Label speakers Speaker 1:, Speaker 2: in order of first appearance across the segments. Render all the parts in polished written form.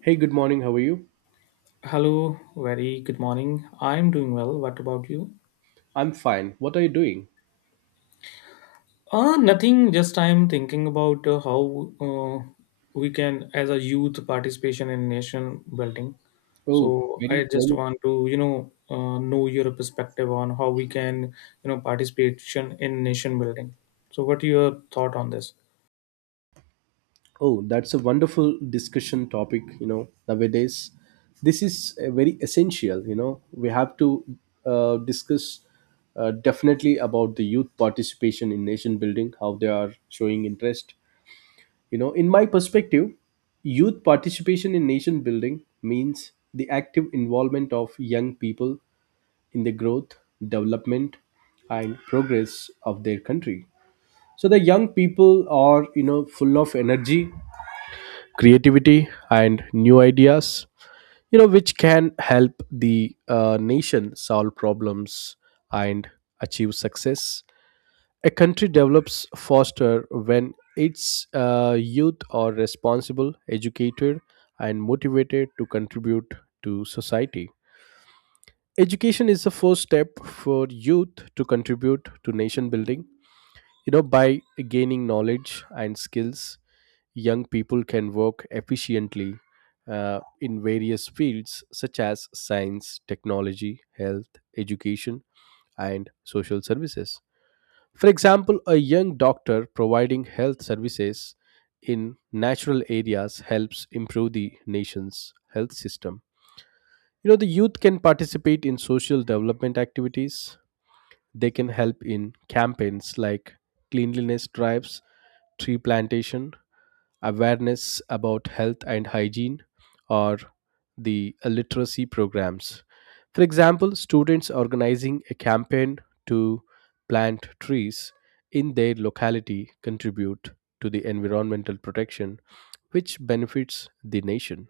Speaker 1: Hey, good morning. How are you?
Speaker 2: Hello, very good morning. I'm doing well. What about you?
Speaker 1: I'm fine. What are you doing?
Speaker 2: Nothing, just I'm thinking about how we can, as a youth, participation in nation building.
Speaker 1: Oh,
Speaker 2: So I
Speaker 1: very
Speaker 2: just
Speaker 1: well.
Speaker 2: want to, you know your perspective on how we can, you know, participation in nation building. So what your thought on this?
Speaker 1: Oh, that's a wonderful discussion topic, you know, nowadays. This is very essential, you know. We have to discuss definitely about the youth participation in nation building, how they are showing interest. You know, in my perspective, youth participation in nation building means the active involvement of young people in the growth, development, and progress of their country. So the young people are, you know, full of energy, creativity, and new ideas, you know, which can help the nation solve problems and achieve success. A country develops faster when its youth are responsible, educated, and motivated to contribute to society. Education is the first step for youth to contribute to nation building. You know, by gaining knowledge and skills, young people can work efficiently in various fields such as science, technology, health, education, and social services. For example, a young doctor providing health services in natural areas helps improve the nation's health system. You know, the youth can participate in social development activities. They can help in campaigns like cleanliness drives, tree plantation, awareness about health and hygiene, or the literacy programs. For example, students organizing a campaign to plant trees in their locality contribute to the environmental protection, which benefits the nation.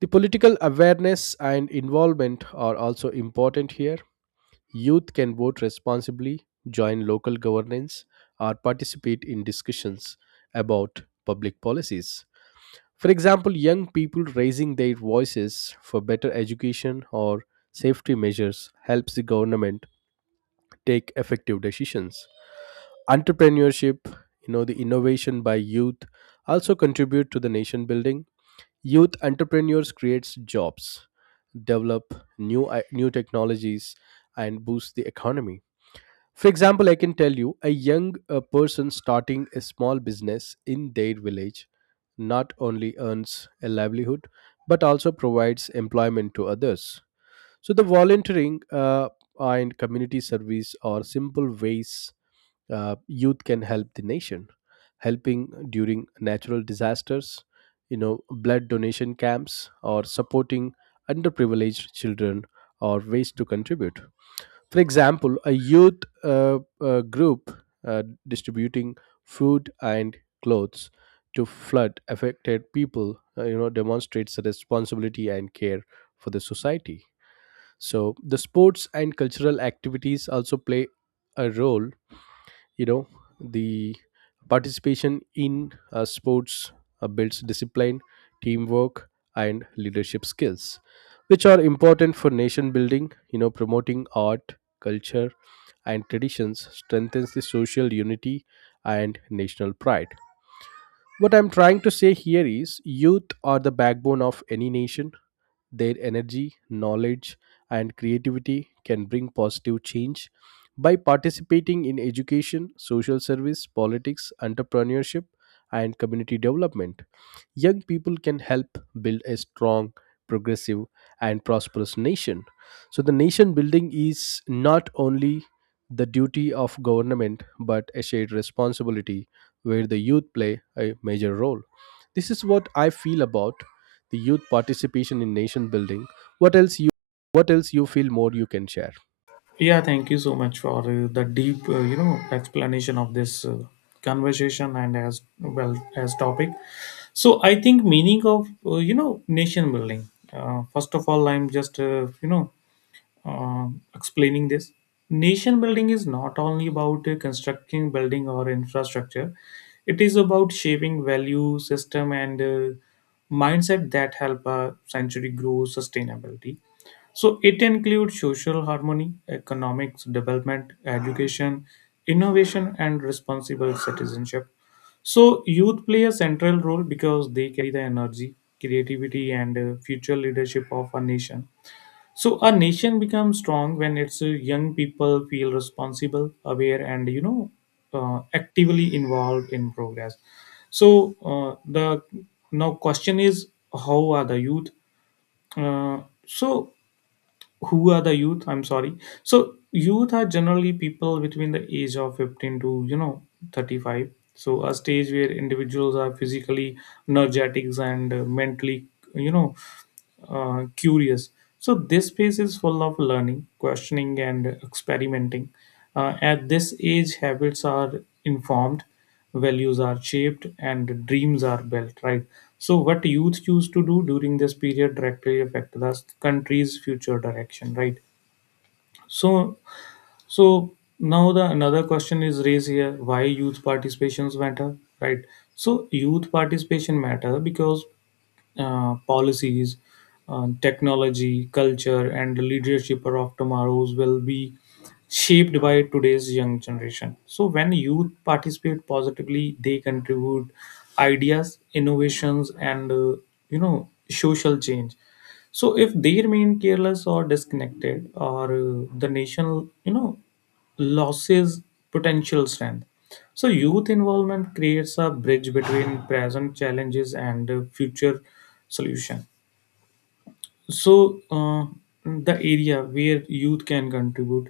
Speaker 1: The political awareness and involvement are also important here. Youth can vote responsibly, join local governance, or participate in discussions about public policies. For example, young people raising their voices for better education or safety measures helps the government take effective decisions. Entrepreneurship, you know, the innovation by youth also contribute to the nation building. Youth entrepreneurs creates jobs, develop new technologies, and boost the economy. For example, I can tell you a young person starting a small business in their village not only earns a livelihood but also provides employment to others. So, the volunteering and community service are simple ways youth can help the nation, helping during natural disasters, you know, blood donation camps, or supporting underprivileged children are ways to contribute. For example, a youth group distributing food and clothes to flood affected people, you know, demonstrates the responsibility and care for the society. So the sports and cultural activities also play a role. You know, the participation in sports builds discipline, teamwork, and leadership skills, which are important for nation building. You know, promoting art, culture, and traditions strengthens the social unity and national pride. What I'm trying to say here is youth are the backbone of any nation. Their energy, knowledge, and creativity can bring positive change. By participating in education, social service, politics, entrepreneurship, and community development, young people can help build a strong, progressive, and prosperous nation. So, the nation building is not only the duty of government but a shared responsibility where the youth play a major role. This is what I feel about the youth participation in nation building. What else you what else you feel more you can share?
Speaker 2: Yeah, thank you so much for the deep, you know, explanation of this conversation and as well as topic. So I think meaning of you know nation building. First of all, I'm just you know explaining this. Nation building is not only about constructing building or infrastructure, it is about shaping value, system, and mindset that help a century grow sustainability. So it includes social harmony, economics development, education, innovation, and responsible citizenship. So youth play a central role because they carry the energy, creativity, and future leadership of a nation. So a nation becomes strong when its young people feel responsible, aware, and you know, actively involved in progress. So the now question is, how are the youth? Uh, so who are the youth? I'm sorry. So youth are generally people between the age of 15 to you know 35. So a stage where individuals are physically energetic and mentally, you know curious. So this space is full of learning, questioning, and experimenting. At this age, habits are informed, values are shaped, and dreams are built. Right. So what youth choose to do during this period directly affect the country's future direction. Right. So so now the another question is raised here: why youth participations matter, right? So youth participation matter because policies, technology, culture, and the leadership of tomorrow's will be shaped by today's young generation. So when youth participate positively, they contribute ideas, innovations, and you know social change. So if they remain careless or disconnected, or the nation, you know, loses potential strength. So youth involvement creates a bridge between present challenges and future solution. So uh, the area where youth can contribute,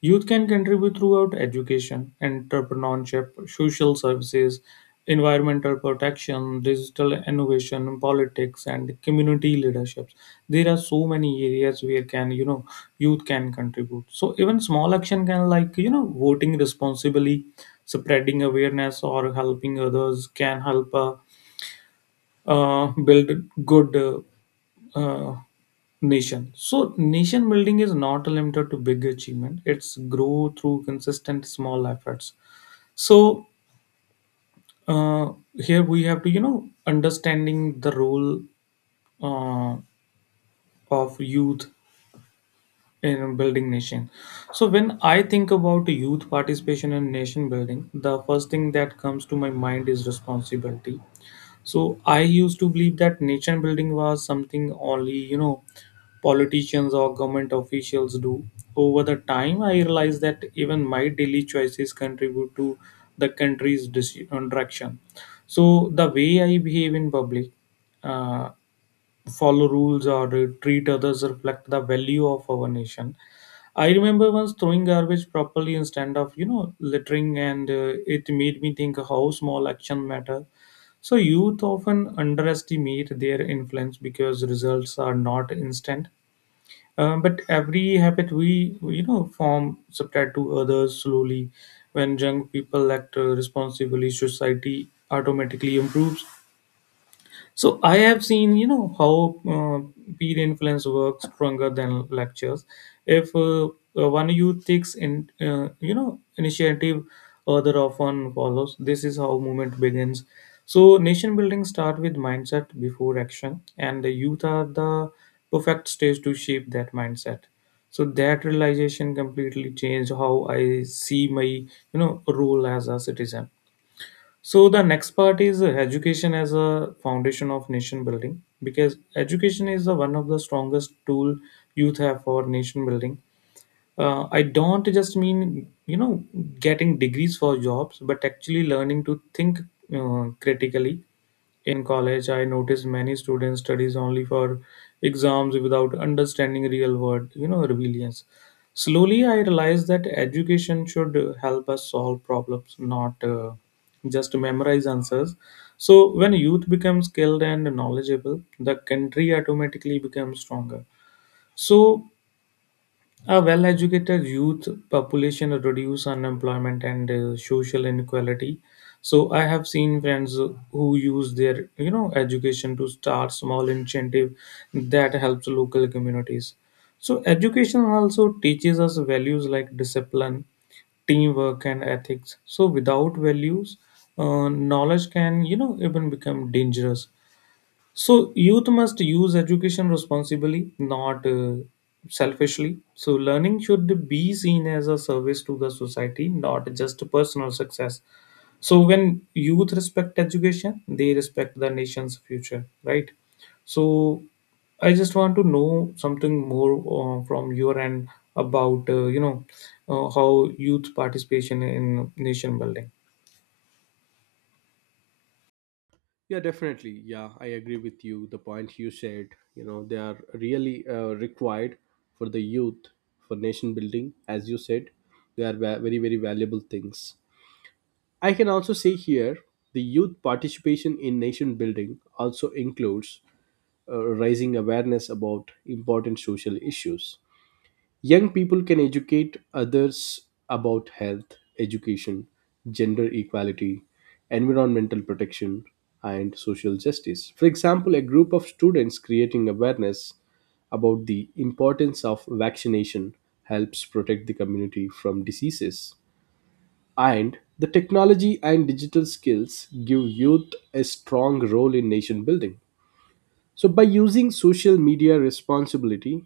Speaker 2: youth can contribute throughout education, entrepreneurship, social services, environmental protection, digital innovation, politics, and community leaderships. There are so many areas where can you know youth can contribute. So even small action can, like you know, voting responsibly, spreading awareness, or helping others can help build good uh, nation. So nation building is not limited to big achievement. It's grow through consistent small efforts. So here we have to you know understanding the role uh, of youth in building nation. So when I think about youth participation in nation building, the first thing that comes to my mind is responsibility. So I used to believe that nation building was something only, you know, politicians or government officials do. Over the time, I realized that even my daily choices contribute to the country's direction. So the way I behave in public, uh, follow rules or treat others reflect the value of our nation. I remember once throwing garbage properly instead of, you know, littering and it made me think how small action matter. So youth often underestimate their influence because results are not instant. But every habit we, you know, form spread to others slowly. When young people act responsibly, society automatically improves. So I have seen, you know, how peer influence works stronger than lectures. If one youth takes in, you know, initiative, other often follows. This is how movement begins. So nation building start with mindset before action, and the youth are the perfect stage to shape that mindset. So that realization completely changed how I see my, you know, role as a citizen. So the next part is education as a foundation of nation building, because education is the one of the strongest tool youth have for nation building. I don't just mean you know getting degrees for jobs, but actually learning to think critically. In college I noticed many students studies only for exams without understanding real world you know resilience. Slowly I realized that education should help us solve problems, not just memorize answers. So when youth becomes skilled and knowledgeable, the country automatically becomes stronger. So a well educated youth population reduce unemployment and social inequality. So I have seen friends who use their you know education to start small initiative that helps local communities. So education also teaches us values like discipline, teamwork and ethics. So without values, knowledge can you know even become dangerous. So youth must use education responsibly, not selfishly. So learning should be seen as a service to the society, not just a personal success. So when youth respect education, they respect the nation's future, right? So I just want to know something more from your end about you know how youth participation in nation building.
Speaker 1: Yeah, definitely. Yeah, I agree with you. The points you said, you know, they are really required for the youth for nation building. As you said, they are very, very valuable things. I can also say here the youth participation in nation building also includes raising awareness about important social issues. Young people can educate others about health, education, gender equality, environmental protection, and social justice. For example, a group of students creating awareness about the importance of vaccination helps protect the community from diseases. And the technology and digital skills give youth a strong role in nation building. So by using social media responsibility,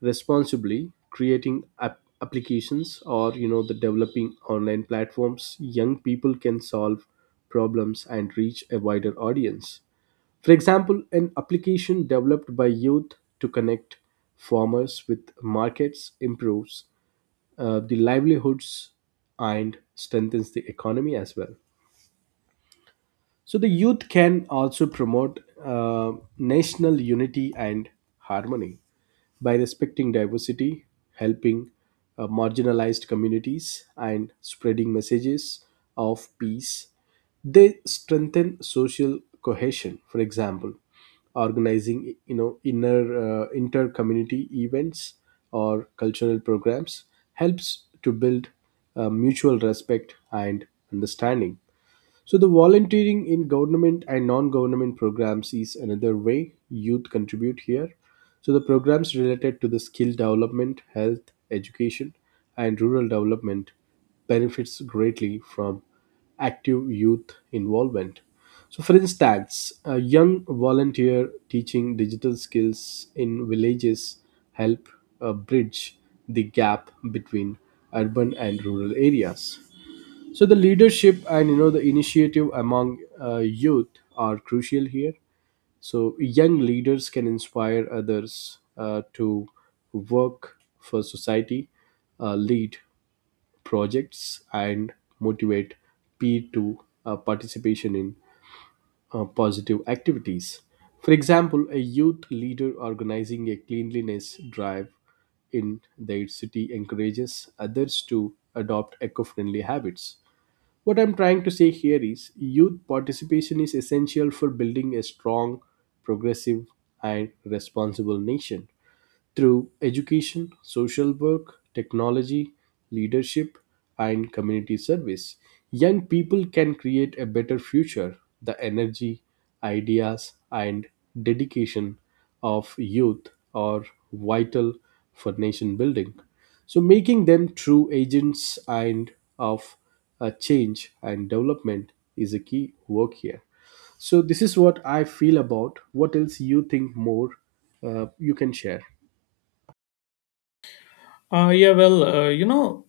Speaker 1: responsibly, creating applications or, you know, the developing online platforms, young people can solve problems and reach a wider audience. For example, an application developed by youth to connect farmers with markets improves the livelihoods and strengthens the economy as well. So the youth can also promote national unity and harmony by respecting diversity, helping marginalized communities, and spreading messages of peace. They strengthen social cohesion. For example, organizing, you know, inner inter community events or cultural programs helps to build mutual respect and understanding. So, the volunteering in government and non government programs is another way youth contribute here. So, the programs related to the skill development, health, education, and rural development benefits greatly from active youth involvement. So, for instance, a young volunteer teaching digital skills in villages help bridge the gap between urban and rural areas. So the leadership and, you know, the initiative among youth are crucial here. So young leaders can inspire others to work for society, lead projects, and motivate peer to participation in positive activities. For example, a youth leader organizing a cleanliness drive in their city encourages others to adopt eco-friendly habits. What I'm trying to say here is youth participation is essential for building a strong, progressive, and responsible nation through education, social work, technology, leadership, and community service. Young people can create a better future. The energy, ideas, and dedication of youth are vital for nation building. So, making them true agents and of change and development is a key work here. So, this is what I feel about. What else you think more you can share?
Speaker 2: Yeah, well, you know,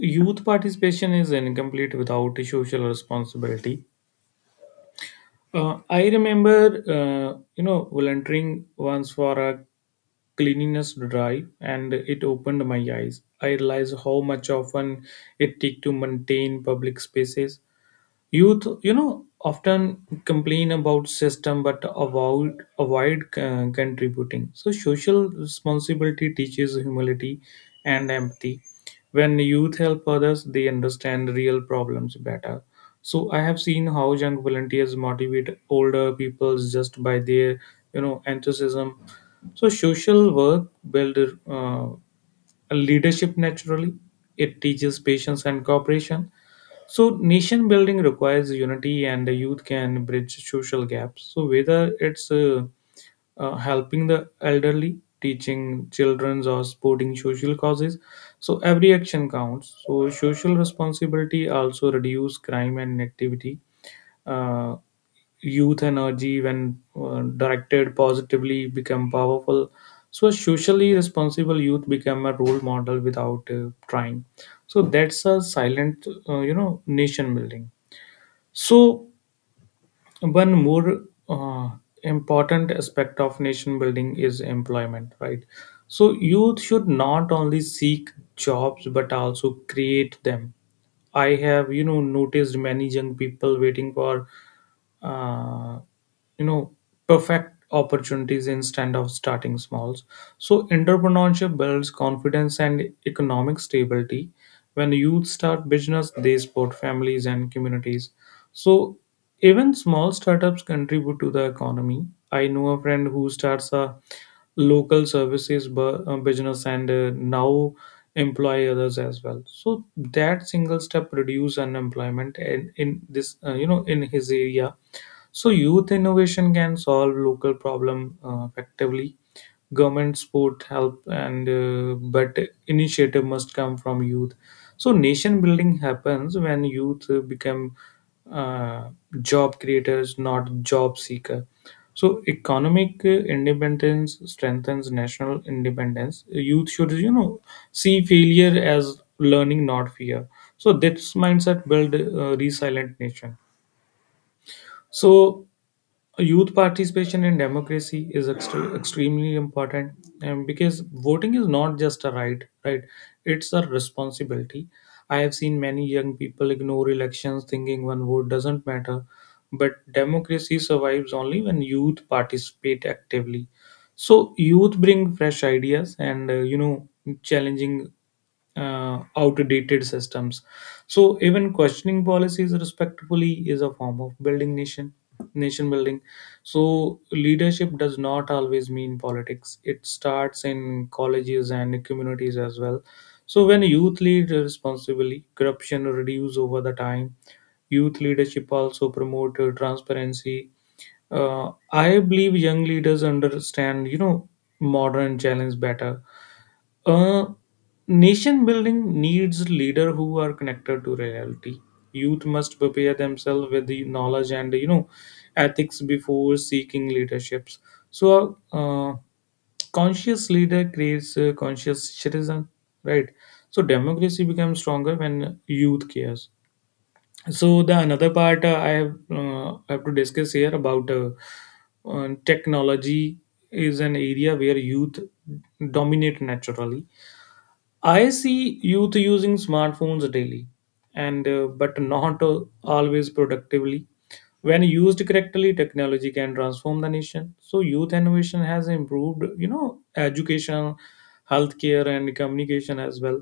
Speaker 2: youth participation is incomplete without social responsibility. I remember, you know, volunteering once for a cleanliness drive, and it opened my eyes. I realized how much often it takes to maintain public spaces. Youth, you know, often complain about system but avoid contributing. So social responsibility teaches humility and empathy. When youth help others, they understand real problems better. So I have seen how young volunteers motivate older people just by their, you know, enthusiasm. So social work builds a leadership naturally. It teaches patience and cooperation. So nation building requires unity, and the youth can bridge social gaps. So whether it's helping the elderly, teaching children, or supporting social causes, so every action counts. So social responsibility also reduce crime and activity. Uh, Youth energy, when directed positively, become powerful. So a socially responsible youth become a role model without trying. So that's a silent, you know, nation building. So one more uh, important aspect of nation building is employment, right? So youth should not only seek jobs but also create them. I have, you know, noticed many young people waiting for uh, you know perfect opportunities instead of starting smalls. So entrepreneurship builds confidence and economic stability. When youth start business, they support families and communities. So even small startups contribute to the economy. I know a friend who starts a local services business and now employ others as well. So that single step reduce unemployment and in this you know in his area. So youth innovation can solve local problem effectively. Government support help, and but initiative must come from youth. So nation building happens when youth become uh, job creators, not job seeker. So economic independence strengthens national independence. Youth should you know see failure as learning, not fear. So this mindset build a resilient nation. So youth participation in democracy is extremely important, and because voting is not just a right, right, it's a responsibility. I have seen many young people ignore elections thinking one vote doesn't matter, but democracy survives only when youth participate actively. So youth bring fresh ideas and you know challenging outdated systems. So even questioning policies respectfully is a form of building nation nation building So leadership does not always mean politics. It starts in colleges and communities as well. So when youth lead responsibly, corruption reduces over the time. Youth leadership also promote transparency. I believe young leaders understand, you know, modern challenge better. uh, Nation building needs leaders who are connected to reality. Youth must prepare themselves with the knowledge and you know ethics before seeking leaderships. So conscious leader creates a conscious citizen, right? So democracy becomes stronger when youth cares. So the another part I have to discuss here about technology is an area where youth dominate naturally. I see youth using smartphones daily, and but not always productively. When used correctly, technology can transform the nation. So youth innovation has improved you know education, healthcare and communication as well.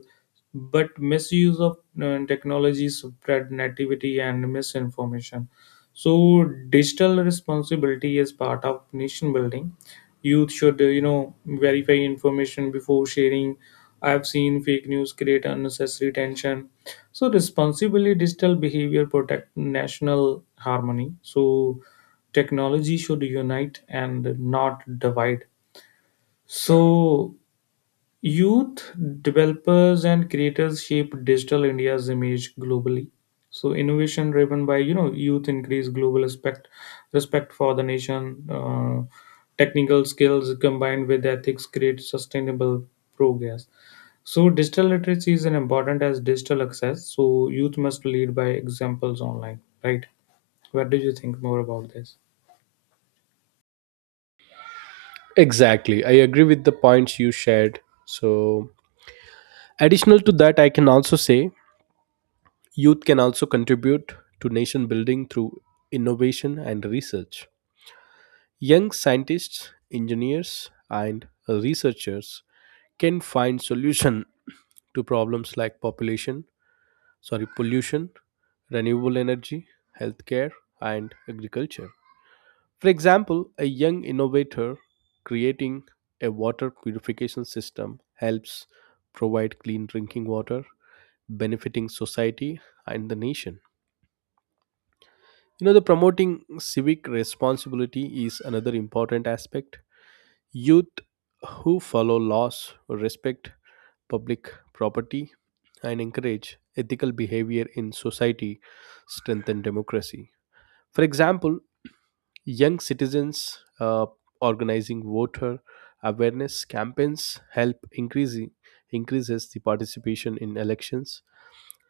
Speaker 2: But misuse of technology spread negativity and misinformation. So digital responsibility is part of nation building. Youth should you know verify information before sharing. I've seen fake news create unnecessary tension. So responsibly digital behavior protect national harmony. So technology should unite and not divide. So youth developers and creators shape digital India's image globally. So innovation driven by you know youth increase global respect, respect for the nation. Technical skills combined with ethics create sustainable progress. So digital literacy is an important as digital access. So youth must lead by examples online, right? What do you think more about this?
Speaker 1: Exactly. I agree with the points you shared. So, additional to that, I can also say youth can also contribute to nation building through innovation and research. Young scientists, engineers, and researchers can find solution to problems like population, sorry, pollution, renewable energy, healthcare, and agriculture. For example, a young innovator creating a water purification system helps provide clean drinking water, benefiting society and the nation. You know, the promoting civic responsibility is another important aspect. Youth who follow laws, respect public property, and encourage ethical behavior in society strengthen democracy. For example, young citizens organizing voter awareness campaigns help increasing increases the participation in elections,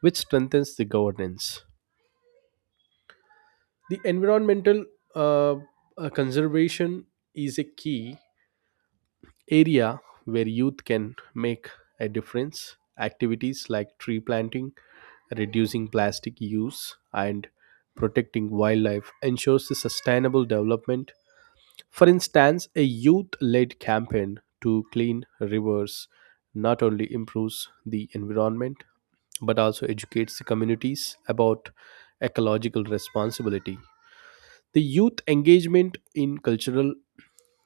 Speaker 1: which strengthens the governance. The environmental uh, conservation is a key area where youth can make a difference. Activities like tree planting, reducing plastic use, and protecting wildlife ensures the sustainable development. For instance, a youth led campaign to clean rivers not only improves the environment but also educates the communities about ecological responsibility. The youth engagement in cultural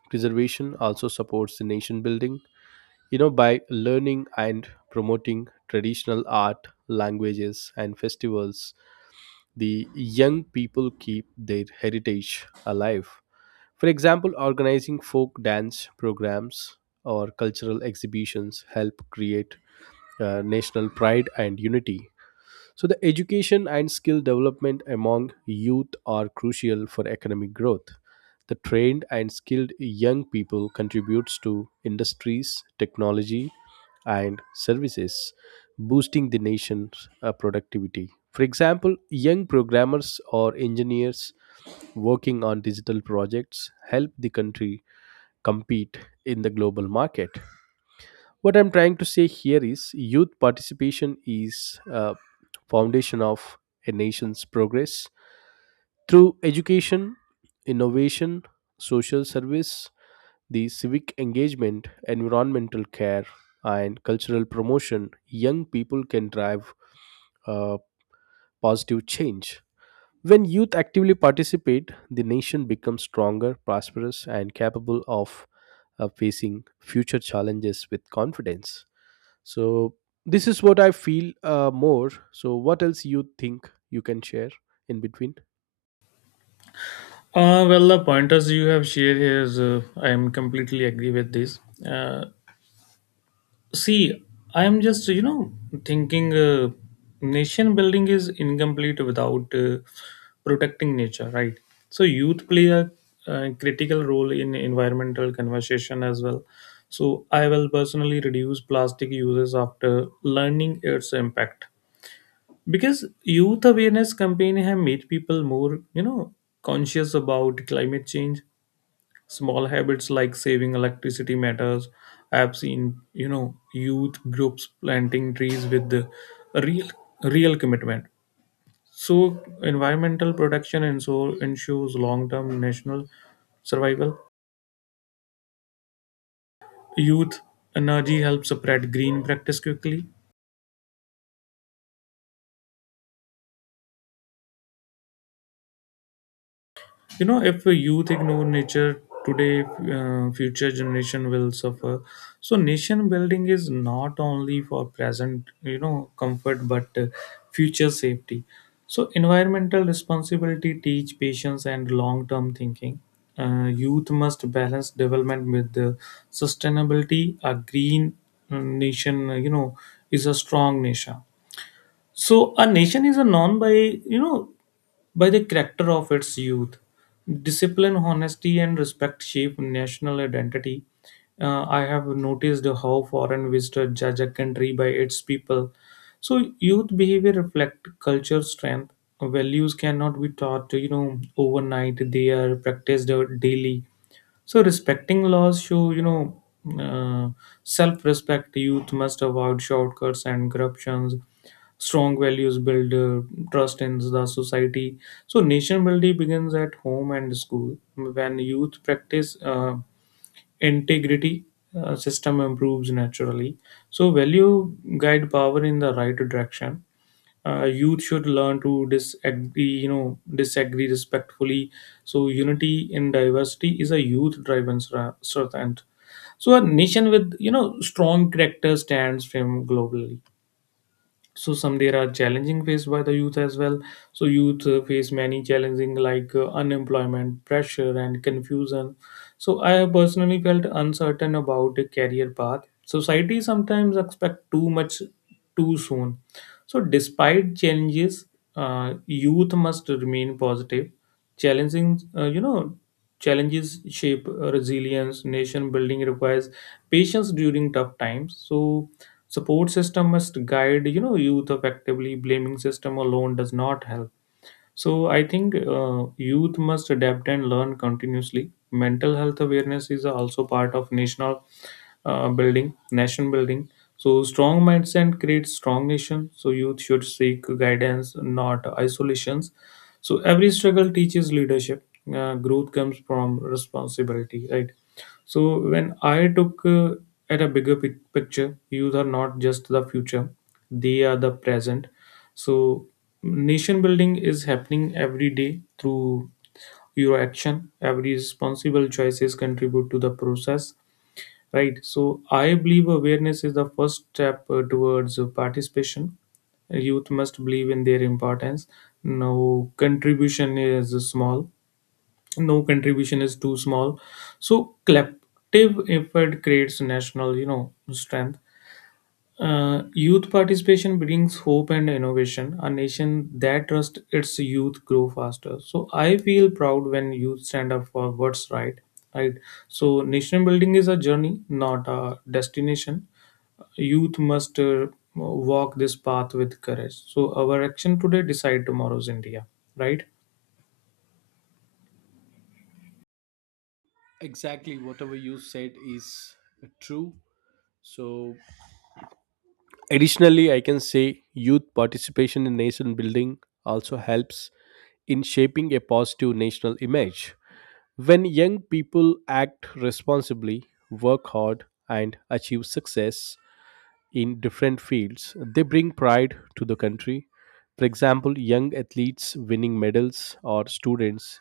Speaker 1: preservation also supports the nation building, you know, by learning and promoting traditional art, languages, and festivals, the young people keep their heritage alive. For example, organizing folk dance programs or cultural exhibitions help create national pride and unity. So, the education and skill development among youth are crucial for economic growth. The trained and skilled young people contributes to industries, technology, and services, boosting the nation's productivity. For example, young programmers or engineers working on digital projects help the country compete in the global market. What I'm trying to say here is youth participation is a foundation of a nation's progress. Through education, innovation, social service, the civic engagement, environmental care, and cultural promotion, young people can drive uh, positive change. When youth actively participate, the nation becomes stronger, prosperous, and capable of facing future challenges with confidence. So, this is what I feel more. So, what else you think you can share in between?
Speaker 2: Well, the pointers you have shared here is I am completely agree with this. Uh, See, I am just, thinking nation building is incomplete without protecting nature, right? So, youth play a critical role in environmental conversation as well. So, I will personally reduce plastic uses after learning its impact because youth awareness campaign have made people more, conscious about climate change. Small habits like saving electricity matters. I've seen, youth groups planting trees with the real real commitment. So environmental protection and so ensures long-term national survival. Youth energy helps spread green practice quickly. If youth ignore nature today, future generation will suffer. So nation building is not only for present comfort, but future safety. So environmental responsibility teach patience and long term thinking. Youth must balance development with the sustainability. A green nation, is a strong nation. So a nation is a known by by the character of its youth. Discipline, honesty, and respect shape national identity. I have noticed how foreign visitors judge a country by its people. So youth behavior reflect culture strength. Values cannot be taught, overnight. They are practiced daily. So respecting laws show, uh, self-respect. Youth must avoid shortcuts and corruptions. Strong values build trust in the society. So nation building begins at home and school. When youth practice integrity, system improves naturally. So value guide power in the right direction. Youth should learn to disagree you know disagree respectfully. So unity in diversity is a youth driven strength. So a nation with strong character stands firm globally. So some, there are challenging faced by the youth as well. So youth face many challenging like unemployment, pressure, and confusion. So I have personally felt uncertain about a career path. Society sometimes expect too much too soon. So, despite challenges, youth must remain positive. Challenging, uh, you know, challenges shape resilience. Nation building requires patience during tough times. So, support system must guide, youth effectively. Blaming system alone does not help. So I think youth must adapt and learn continuously. Mental health awareness is also part of nation building. So strong mindset creates strong nation. So youth should seek guidance, not isolations. So every struggle teaches leadership. Growth comes from responsibility, right? So when I took at a bigger picture, youth are not just the future; they are the present. So nation building is happening every day through your action. Every responsible choices contribute to the process, right? So I believe awareness is the first step towards participation. Youth must believe in their importance. No contribution is small no contribution is too small. So collective effort creates national, strength. Youth participation brings hope and innovation. A nation that trusts its youth grow faster. So I feel proud when youth stand up for what's right, right? So nation building is a journey, not a destination. Youth must walk this path with courage. So our action today decide tomorrow's India, right?
Speaker 1: Exactly, whatever you said is true. So, additionally, I can say youth participation in nation building also helps in shaping a positive national image. When young people act responsibly, work hard, and achieve success in different fields, they bring pride to the country. For example, young athletes winning medals or students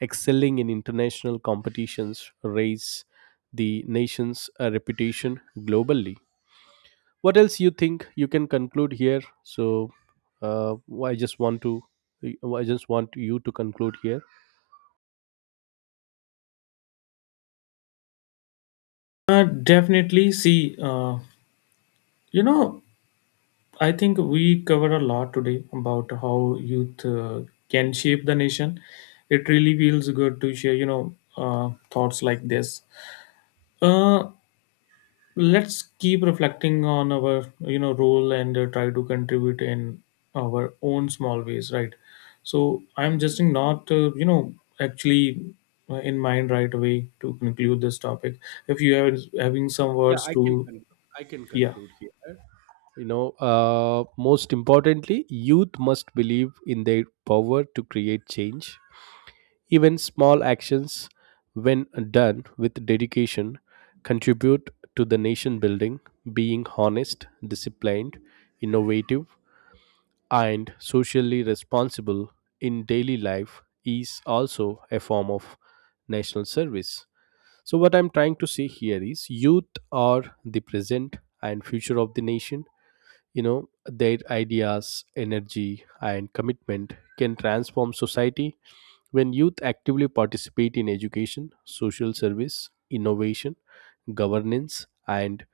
Speaker 1: excelling in international competitions raise the nation's reputation globally. What else you think you can conclude here? So uh, i just want to I just want you to conclude here.
Speaker 2: Definitely see, you know I think we cover a lot today about how youth can shape the nation. It really feels good to share, thoughts like this. Uh, let's keep reflecting on our, role and try to contribute in our own small ways, right? So I'm just not, actually in mind right away to conclude this topic. If you have having some
Speaker 1: Yeah,
Speaker 2: words to,
Speaker 1: I can
Speaker 2: yeah.
Speaker 1: conclude here. You know, uh, most importantly, youth must believe in their power to create change. Even small actions, when done with dedication, contribute to the nation building. Being honest, disciplined, innovative, and socially responsible in daily life is also a form of national service. So, what I'm trying to say here is youth are the present and future of the nation. You know, their ideas, energy, and commitment can transform society. When youth actively participate in education, social service, innovation, governance, and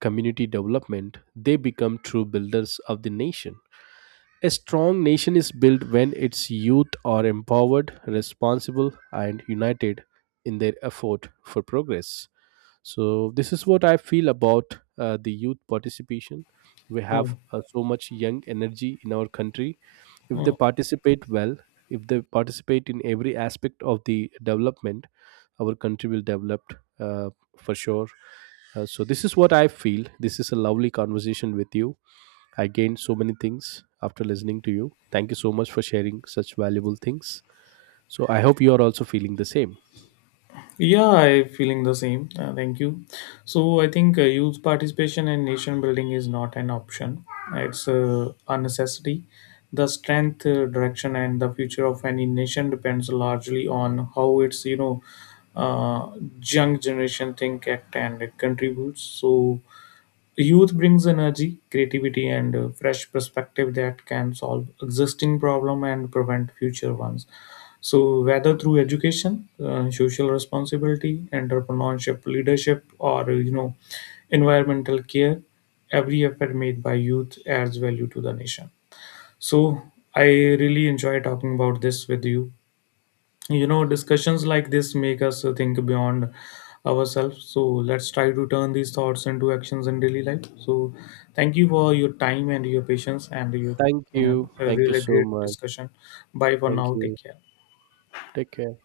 Speaker 1: community development, they become true builders of the nation. A strong nation is built when its youth are empowered, responsible, and united in their effort for progress. So, this is what I feel about the youth participation. We have
Speaker 2: Oh,
Speaker 1: so much young energy in our country. If they
Speaker 2: oh.
Speaker 1: participate well, if they participate in every aspect of the development, our country will develop uh, for sure. So, this is what I feel. This is a lovely conversation with you. I gained so many things after listening to you. Thank you so much for sharing such valuable things. So I hope you are also feeling the same.
Speaker 2: Yeah, I'm feeling the same. Thank you. So I think youth participation and nation building is not an option. It's a necessity. The strength, direction, and the future of any nation depends largely on how its uh, young generation think, act, and contributes. So youth brings energy, creativity, and a fresh perspective that can solve existing problem and prevent future ones. So, whether through education, social responsibility, entrepreneurship, leadership, or environmental care, every effort made by youth adds value to the nation. So, I really enjoy talking about this with you. You know Discussions like this make us think beyond ourselves. So let's try to turn these thoughts into actions in daily life. So thank you for your time and your patience and your
Speaker 1: Thank you.
Speaker 2: a
Speaker 1: Thank you
Speaker 2: really
Speaker 1: so
Speaker 2: great
Speaker 1: much.
Speaker 2: discussion. Bye for
Speaker 1: Thank
Speaker 2: now, take
Speaker 1: you.
Speaker 2: care.
Speaker 1: Take care.